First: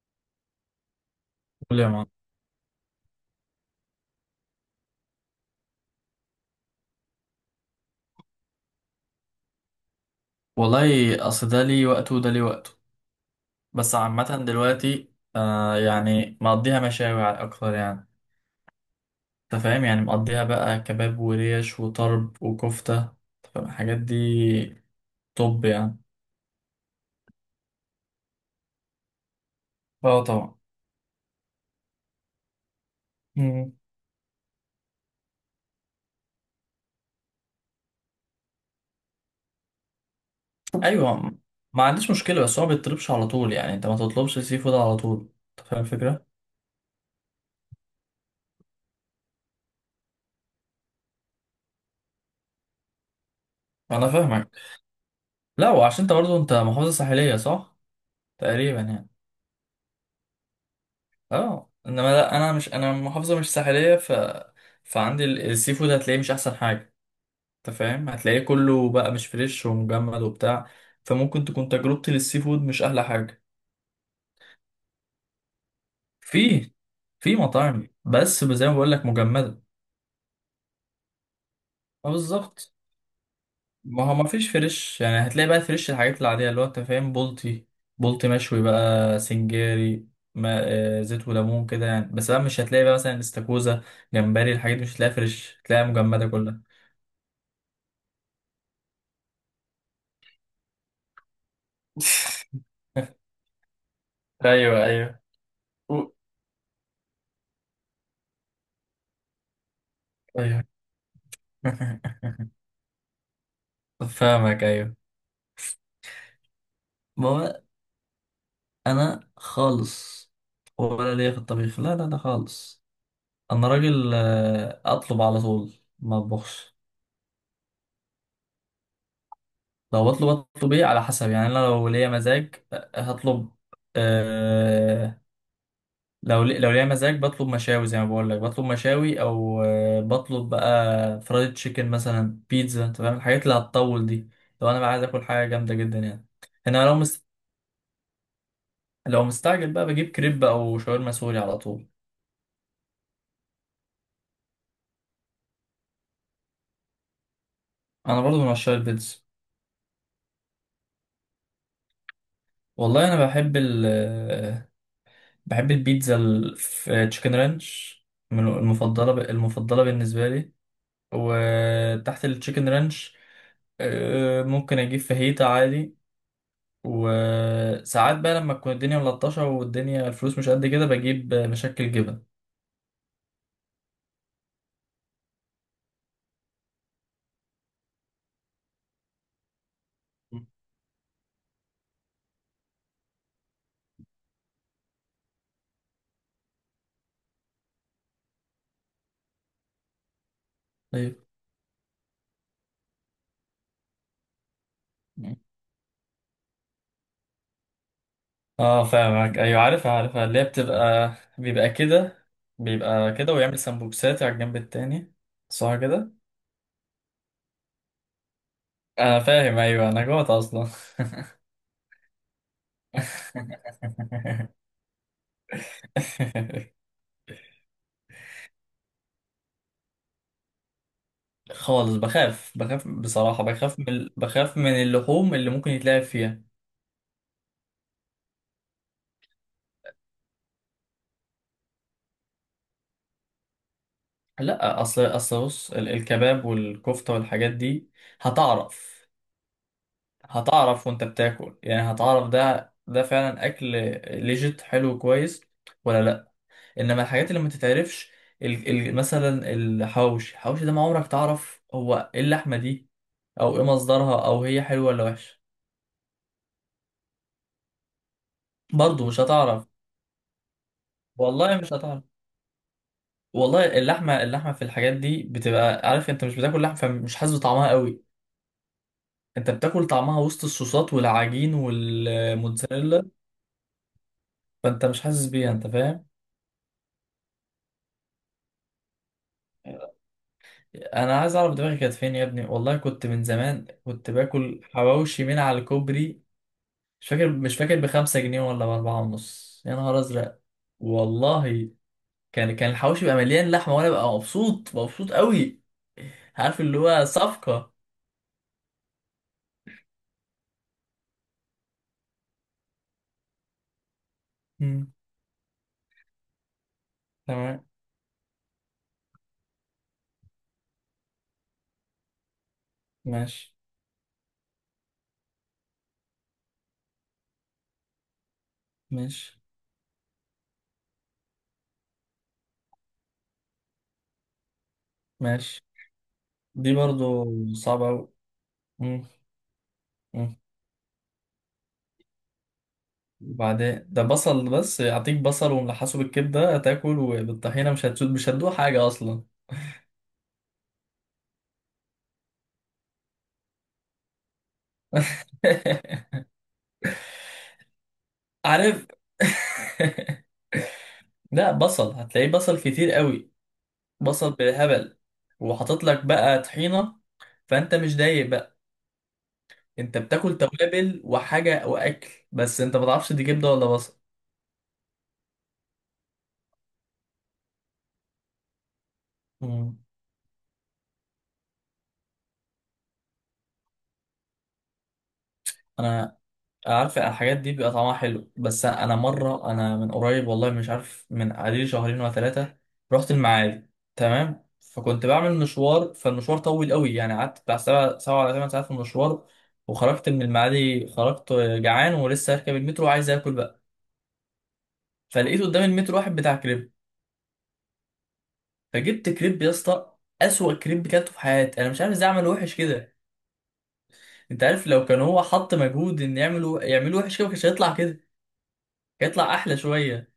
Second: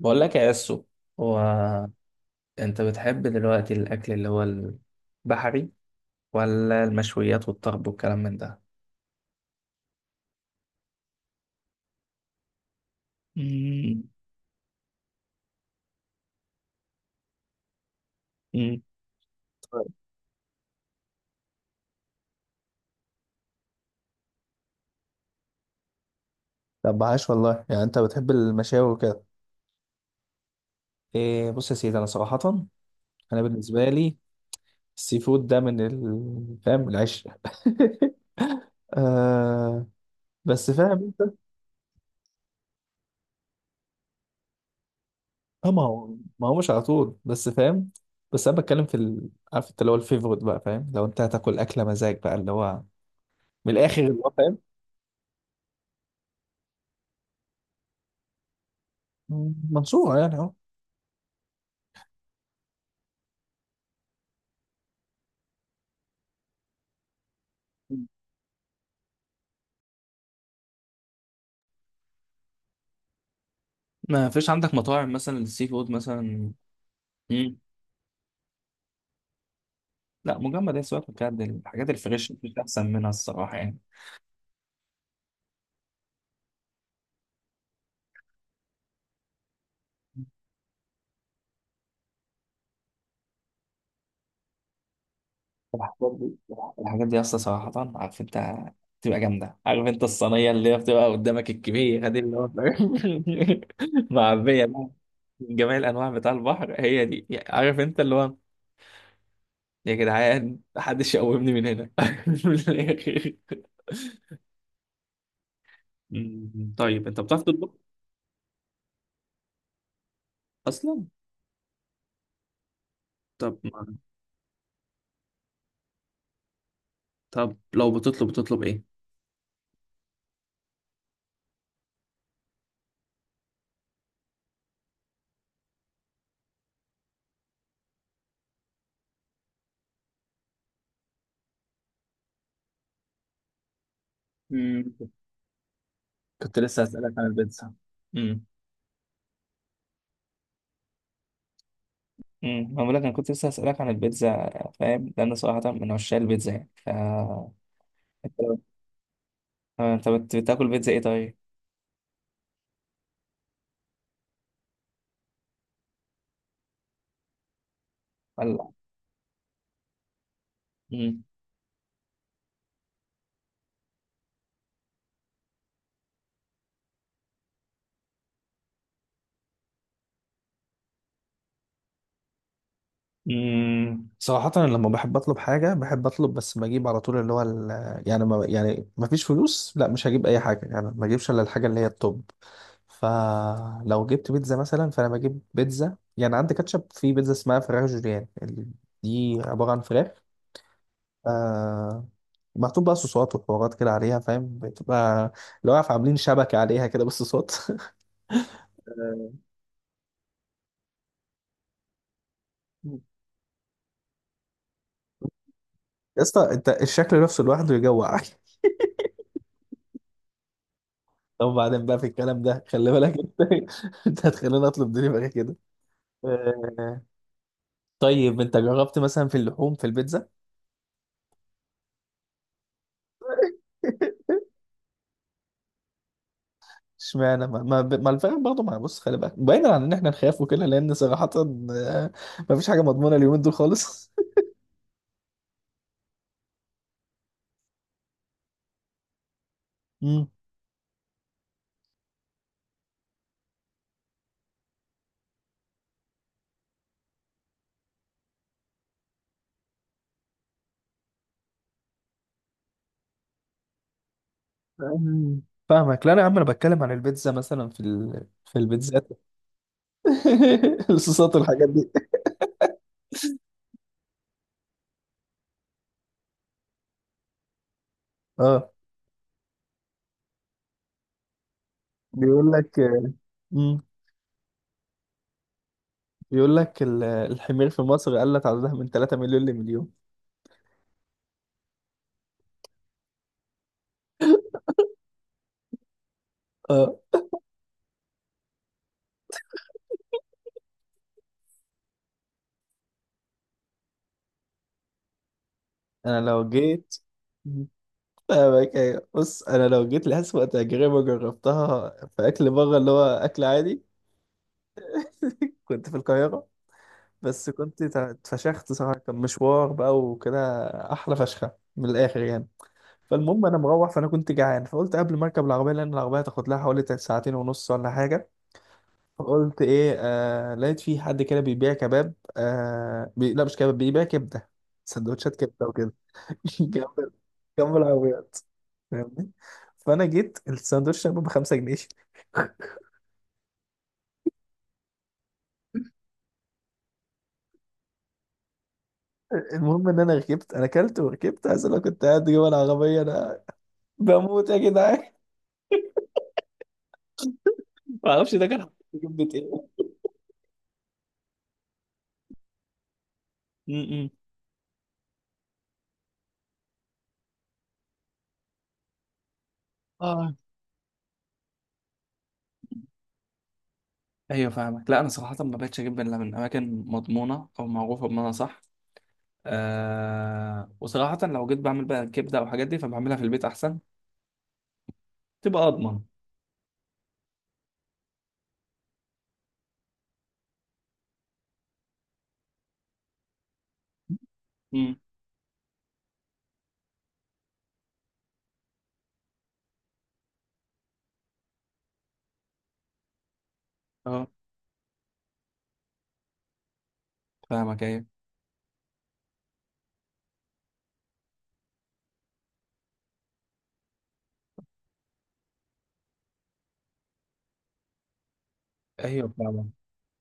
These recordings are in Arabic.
بقول لك يا اسو. هو، قول يا معلم. انت بتحب دلوقتي الاكل اللي هو البحري ولا المشويات والطرب والكلام من ده؟ والله اصل ده ليه وقته وده ليه وقته. بس مم. عامة دلوقتي آه يعني مقضيها مشاوي على اكتر يعني. مم. انت فاهم، يعني مقضيها بقى كباب وريش وطرب وكفتة، أنت فاهم؟ الحاجات دي. طب يعني طب عاش والله، يعني انت بتحب المشاوي وكده. اه طبعا. إيه، بص يا سيدي، انا صراحة انا مم. بالنسبة لي السي فود ده من فاهم العشق. آه، بس فاهم ايوه، انت. ما عنديش مشكلة بس هو ما بيطلبش على طول، يعني انت ما تطلبش سي فود على طول. انت اه، فاهم ما هو الفكرة؟ ما هو مش على طول بس فاهم. بس انا بتكلم في عارف انت اللي هو الفيفورت بقى، فاهم؟ لو انت هتاكل اكله مزاج بقى اللي هو من الاخر انا اللي هو فاهمك. فاهم. لا، وعشان انت برضو انت محافظة ساحلية صح؟ تقريبا يعني. منصوره يعني اهو. اه، انما لا، انا مش انا محافظه مش ساحليه ف فعندي السي فود هتلاقيه مش احسن حاجه. انت فاهم، هتلاقيه كله بقى مش فريش ومجمد وبتاع. فممكن تكون تجربتي للسي فود مش احلى حاجه. ما فيش عندك مطاعم مثلا السي فود مثلا؟ في في مم. مطاعم بس زي ما بقول لك مجمده. لا مجمد، هي سواء بجد الحاجات ما الفريش مفيش بالظبط، احسن منها الصراحه يعني. ما هو ما فيش فريش يعني. هتلاقي بقى فريش الحاجات العاديه، اللي هو انت فاهم، بولتي. بولتي مشوي بقى سنجاري. ما آه، زيت وليمون كده يعني، بس بقى مش هتلاقي بقى مثلا استاكوزا، جمبري. الحاجات دي مش هتلاقيها فريش، هتلاقيها الحاجات مجمده دي كلها. الحاجات دي اصلا صراحه عارف انت بتبقى جامده. عارف انت الصينيه اللي هي بتبقى قدامك الكبيره دي اللي هو معبيه ايوه بقى ايوه. من جميع و- الانواع بتاع البحر. هي دي عارف انت اللي هو. يا جدعان، ايوه. محدش يقومني من هنا. من الآخر. فاهمك ايوه. مم. طيب انت ما بتعرف هو تطبخ انا خالص، اصلا؟ ولا ليا في الطبيخ، لا لا لا خالص. طب انا ما- راجل آه، اطلب على طول، ما اطبخش. طب لو بتطلب ايه؟ لو بطلب، اطلب ايه على حسب يعني. انا لو ليا مزاج آه، هطلب. أه، لو ليا مزاج بطلب مشاوي زي ما بقول لك. بطلب مشاوي او آه، بطلب بقى فرايد تشيكن مثلا، بيتزا، انت فاهم الحاجات اللي هتطول دي. لو انا مم. بقى عايز اكل حاجه جامده جدا يعني. كنت لسه انا لو هسألك عن مستني، البيتزا. امم لو مستعجل بقى بجيب كريب او شاورما سوري على طول. بقول لك انا كنت لسه هسألك عن البيتزا، فاهم؟ لان صراحة من عشان البيتزا يعني ف انا برضو من انت. عشاق البيتزا. أنت بتاكل بيتزا ايه طيب؟ والله انا بحب بحب البيتزا في تشيكن رانش. من ولا المفضله المفضله بالنسبه لي. امم وتحت التشيكن رانش آه، ممكن اجيب فاهيتا عادي. وساعات بقى لما تكون الدنيا ملطشه والدنيا الفلوس مش قد كده بجيب مشكل جبن. صراحة أنا لما بحب أطلب حاجة بحب أطلب، بس بجيب على طول اللي هو يعني، ما يعني ما فيش فلوس، لا مش هجيب أي حاجة، يعني ما أجيبش إلا الحاجة اللي هي التوب. فلو جبت بيتزا مثلا فأنا بجيب بيتزا، يعني عندي كاتشب في بيتزا اسمها فراخ جوليان دي عبارة عن فراخ. طيب. آه محطوط بقى صوصات وحوارات كده عليها فاهم؟ بتبقى لو عارف عاملين شبكة عليها كده بالصوصات. اه فاهمك ايوه، عارفها عارفها. اللي هي بتبقى بيبقى كده، بيبقى كده ويعمل سمبوكسات على الجنب التاني، صح كده. يا اسطى أنت، الشكل نفسه لوحده يجوع! انا فاهم ايوه، انا جوعت اصلا. طب بعدين بقى في الكلام ده خلي بالك انت. انت هتخليني اطلب دليفري كده. آه، طيب انت جربت مثلا في اللحوم في البيتزا؟ خالص. بخاف، بخاف بصراحة بخاف من ال- بخاف من اللحوم اللي ممكن يتلعب فيها. اشمعنى؟ ما الفراخ برضه؟ ما بص، خلي بالك بعيدا عن ان احنا نخاف وكده، لان صراحة آه، ما فيش حاجة مضمونة اليومين دول خالص. لا، اصل بص الكباب والكفتة والحاجات دي هتعرف. مم. هتعرف وانت بتاكل يعني، هتعرف ده فعلا اكل ليجيت حلو كويس ولا لا. انما الحاجات اللي ما تتعرفش، مثلا الحوش. الحوش ده ما عمرك تعرف هو ايه اللحمه دي، او ايه مصدرها، او هي حلوه ولا أمم. وحشه. فاهمك. لا انا يا عم انا بتكلم عن البيتزا مثلا في في البيتزات. برضه مش هتعرف. الصوصات والله والحاجات مش دي. هتعرف. والله اللحمه، اللحمه في الحاجات دي بتبقى عارف انت، مش بتاكل لحمه فمش حاسس بطعمها قوي. اه. انت بتاكل طعمها وسط الصوصات والعجين بيقول لك والموتزاريلا. مم. فانت مش حاسس بيها، انت فاهم. بيقول لك الحمير في مصر قلت عددها من 3 مليون لمليون. انا عايز اعرف دماغي كانت فين يا ابني، والله كنت من زمان كنت باكل حواوشي من على الكوبري. آه. مش فاكر مش فاكر 5 جنيه ولا 4 ونص، يا نهار أزرق. والله كان الحوش يبقى مليان لحمة، وأنا ببقى مبسوط مبسوط قوي. انا لو عارف اللي جيت. هو صفقة. فاهمك أيوة. بص، انا لو جيت لأسوأ تجربة جربتها في اكل بره اللي هو اكل عادي. مم. كنت في القاهرة، بس تمام. كنت اتفشخت صراحة، كان مشوار بقى وكده، احلى فشخة من الاخر يعني. فالمهم انا ماشي مروح، فانا كنت جعان فقلت قبل ما اركب العربية، لان العربية هتاخد لها حوالي ساعتين ونص ولا حاجة. ماشي فقلت ايه، آه لقيت في حد كده بيبيع كباب، آه، لا مش كباب، بيبيع كبدة. سندوتشات ماشي. كبدة وكده. دي برضو جنب، جنب صعبة أوي. العربيات مم. فاهمني. فانا جيت مم. الساندوتش كان ب 5 جنيه. وبعدين ده بصل بس، أعطيك بصل وملحسه بالكبدة هتاكل وبالطحينة، مش هتسود مش هتدوق حاجة أصلا. المهم ان انا ركبت انا اكلت وركبت، عايز اقول لك كنت قاعد جوه العربيه انا، بموت يا جدعان. ما اعرفش ده كان عارف. جبت ايه. لا، بصل هتلاقيه بصل كتير قوي. م-م. بصل بالهبل، وحاطط لك بقى طحينه، فانت مش دايق بقى. انت اه. بتاكل توابل وحاجه واكل بس انت ما تعرفش دي كبده ولا بصل. ايوه فاهمك. لا انا صراحه ما بقتش اجيب الا من اماكن مضمونه او معروفه بمعنى صح. مم. آه وصراحه لو جيت بعمل بقى كبده او حاجات دي، فبعملها في البيت احسن، تبقى اضمن. انا عارف الحاجات دي بيبقى طعمها حلو. بس انا مره، انا من قريب، والله مش عارف من عليه شهرين ولا 3، رحت المعادي. تمام، امم. فكنت بعمل مشوار، فالمشوار طويل قوي يعني. قعدت بتاع سبع، 7 ولا 8 ساعات في المشوار. وخرجت من المعادي، خرجت جعان ولسه هركب المترو وعايز اكل بقى. اه فلقيت قدام المترو واحد بتاع كريب. فاهمك ايوه. فجبت كريب يا اسطى. اسوأ كريب كلته في حياتي. انا مش عارف ازاي عمله وحش كده. انت عارف لو كان هو حط مجهود ان يعمله، يعمله وحش كده ما كانش هيطلع كده. كان ايوه هيطلع احلى فاهمك. شويه.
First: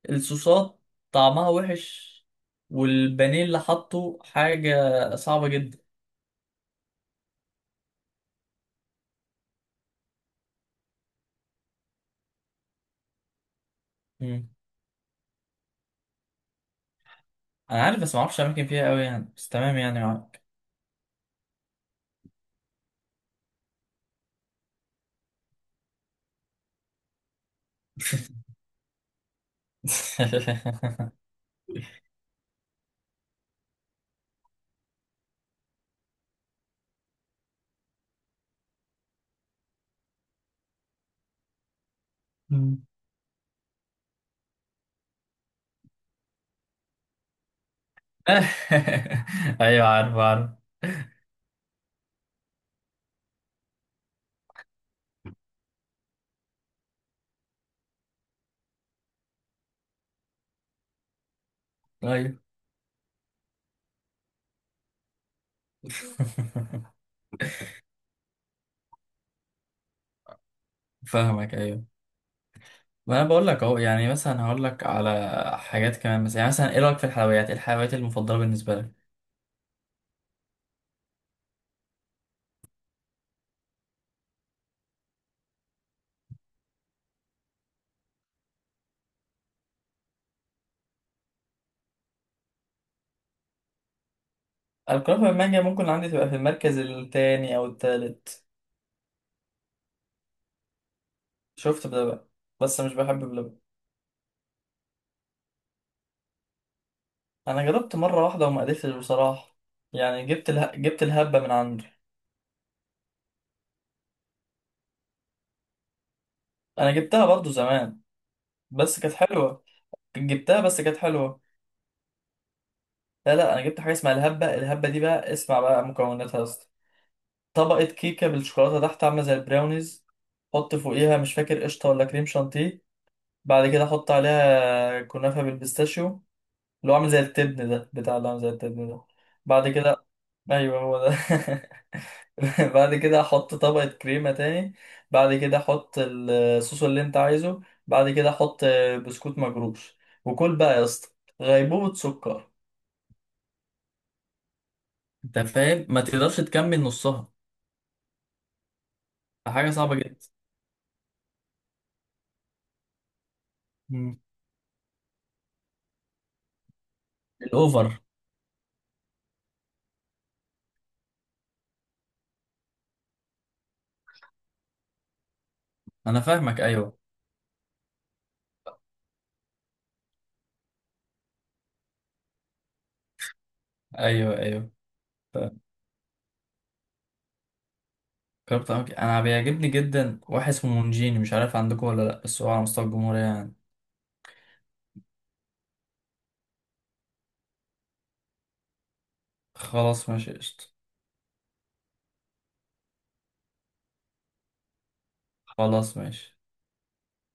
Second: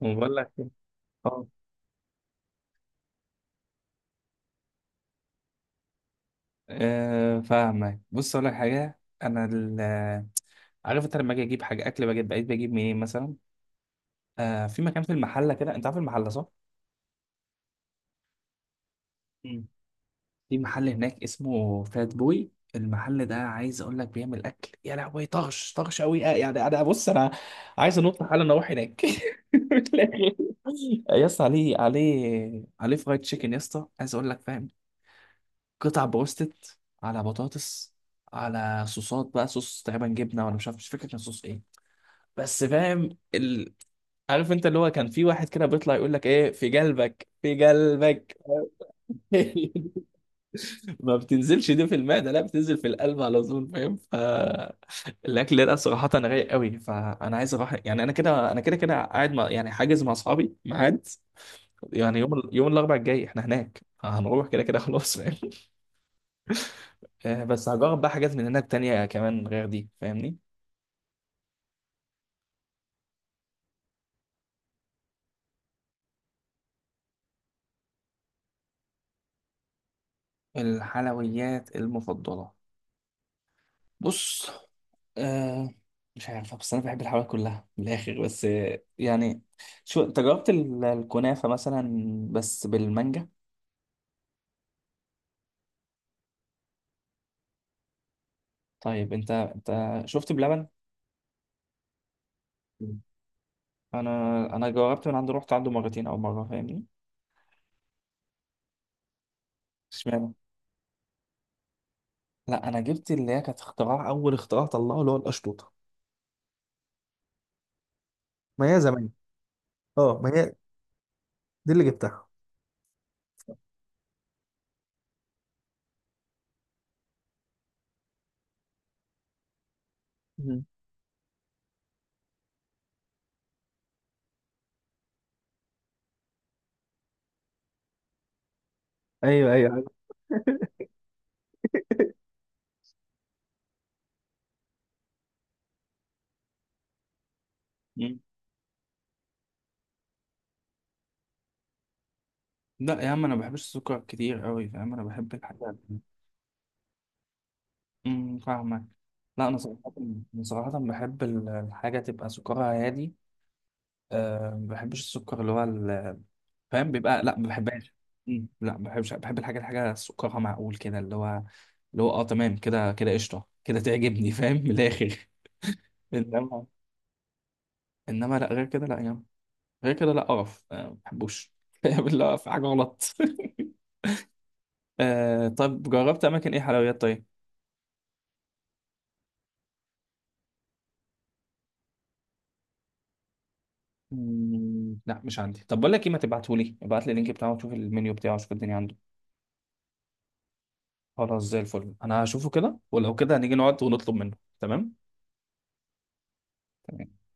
بقول لك إيه، الصوصات اه. طعمها وحش، والبانيه اللي حطه حاجه صعبه جدا. أه فاهمك. بص اقول لك حاجه، انا عارف انت، لما اجي اجيب حاجه اكل بجد بقيت بجيب منين مثلا؟ مم. أه، في مكان في المحله كده، انت عارف المحله صح؟ انا عارف، بس ما اعرفش اماكن فيها قوي يعني، بس مم. تمام يعني معاك. في محل هناك اسمه فات بوي، المحل ده عايز اقول لك بيعمل اكل يا لهوي طغش طغش قوي، يعني انا بص انا عايز انط حالا اروح هناك. من الآخر. يا اسطى، عليه عليه عليه فرايد تشيكن يا اسطى، عايز اقول لك فاهم، قطع بروستد على بطاطس على صوصات بقى، صوص تقريبا جبنه ولا مش عارف، مش فاكر كان صوص ايه. بس مم. فاهم ال... عارف انت اللي هو كان في واحد كده بيطلع يقول لك ايه في قلبك في قلبك. ايوه عارف عارف. ما بتنزلش دي في المعده، لا بتنزل في القلب على طول، فاهم؟ فالاكل ده صراحه انا رايق قوي، فانا عايز اروح. يعني انا كده كده قاعد مع يعني حاجز مع اصحابي ميعاد. يعني يوم ايوه. يوم الاربعاء الجاي احنا هناك هنروح كده كده خلاص فاهم. بس هجرب بقى حاجات من هناك تانية كمان غير دي فاهمني. فاهمك ايوه. ما انا بقول لك اهو يعني. مثلا هقول لك على حاجات كمان مثلا، يعني مثلا ايه رايك في الحلويات؟ ايه الحلويات المفضله بالنسبه لك؟ الحلويات المفضله، بص، آه، مش عارفة، بس أنا بحب الحلويات كلها من الآخر. بس يعني، شو، أنت جربت الكنافة مثلا بس بالمانجا؟ الكنافه بالمانجا ممكن عندي تبقى في المركز التاني او التالت. طيب أنت، أنت شفت بلبن؟ شفت بلبن، بس مش مم. بحب بلبن. أنا، أنا جربت من عنده، رحت عنده مرتين أو مرة فاهمني؟ انا جربت مره واحده وما قدرتش بصراحه. يعني اشمعنى؟ جبت الهبه من عنده. لا أنا جبت اللي هي كانت اختراع، أول اختراع طلعه اللي هو القشطوطة. انا جبتها برضو زمان، ما هي بس زمان. كانت حلوه. اه ما هي جبتها بس كانت حلوه. دي اللي جبتها. لا لا، انا جبت حاجه اسمها الهبه. الهبه دي بقى اسمع بقى مكوناتها يا اسطى. طبقه كيكه بالشوكولاته تحت عامله زي البراونيز. مم. حط فوقيها مش فاكر قشطه ولا كريم شانتيه. بعد كده احط عليها كنافه بالبيستاشيو، اللي هو عامل زي التبن ده، بتاع اللي عامل زي التبن ده. ايوه بعد ايوه كده، ايوه. ايوه هو ده. بعد كده احط طبقه كريمه تاني. بعد كده احط الصوص اللي انت عايزه. بعد مم. كده احط بسكوت مجروش. وكل بقى يا اسطى، غيبوبه سكر. لا يا عم انا ما بحبش السكر كتير قوي فاهم، انا بحب انت الحاجات. فاهم، ما تقدرش تكمل نصها. فاهمك. لا انا حاجه صراحه، صعبه جدا. أنا صراحه بحب الحاجه تبقى سكرها هادي. مم. أه ما بحبش السكر اللي هو فاهم بيبقى، لا ما بحبهاش. الاوفر. أمم، لا ما بحبش، بحب الحاجه، الحاجه سكرها معقول كده اللي هو اللي هو اه تمام كده كده قشطه كده تعجبني فاهم من الاخر. انا فاهمك. انما، ايوه انما لا غير كده لا يعني، غير كده لا قرف أه ما بحبوش. بالله في حاجه غلط. ايوه ايوه. أه، طب جربت اماكن ايه حلويات طيب؟ جربت أماكن، أنا بيعجبني جدا واحد اسمه مونجيني. مش عارف عندكم ولا لأ، بس هو على مستوى الجمهورية يعني. مم، لا مش عندي. طب بقول لك ايه، ما تبعتهولي، ابعت لي اللينك بتاعه وشوف المنيو بتاعه، شوف الدنيا عنده. خلاص ماشي قشطة. خلاص زي الفل، انا هشوفه كده ولو كده هنيجي نقعد ونطلب منه، تمام. خلاص ماشي. تمام.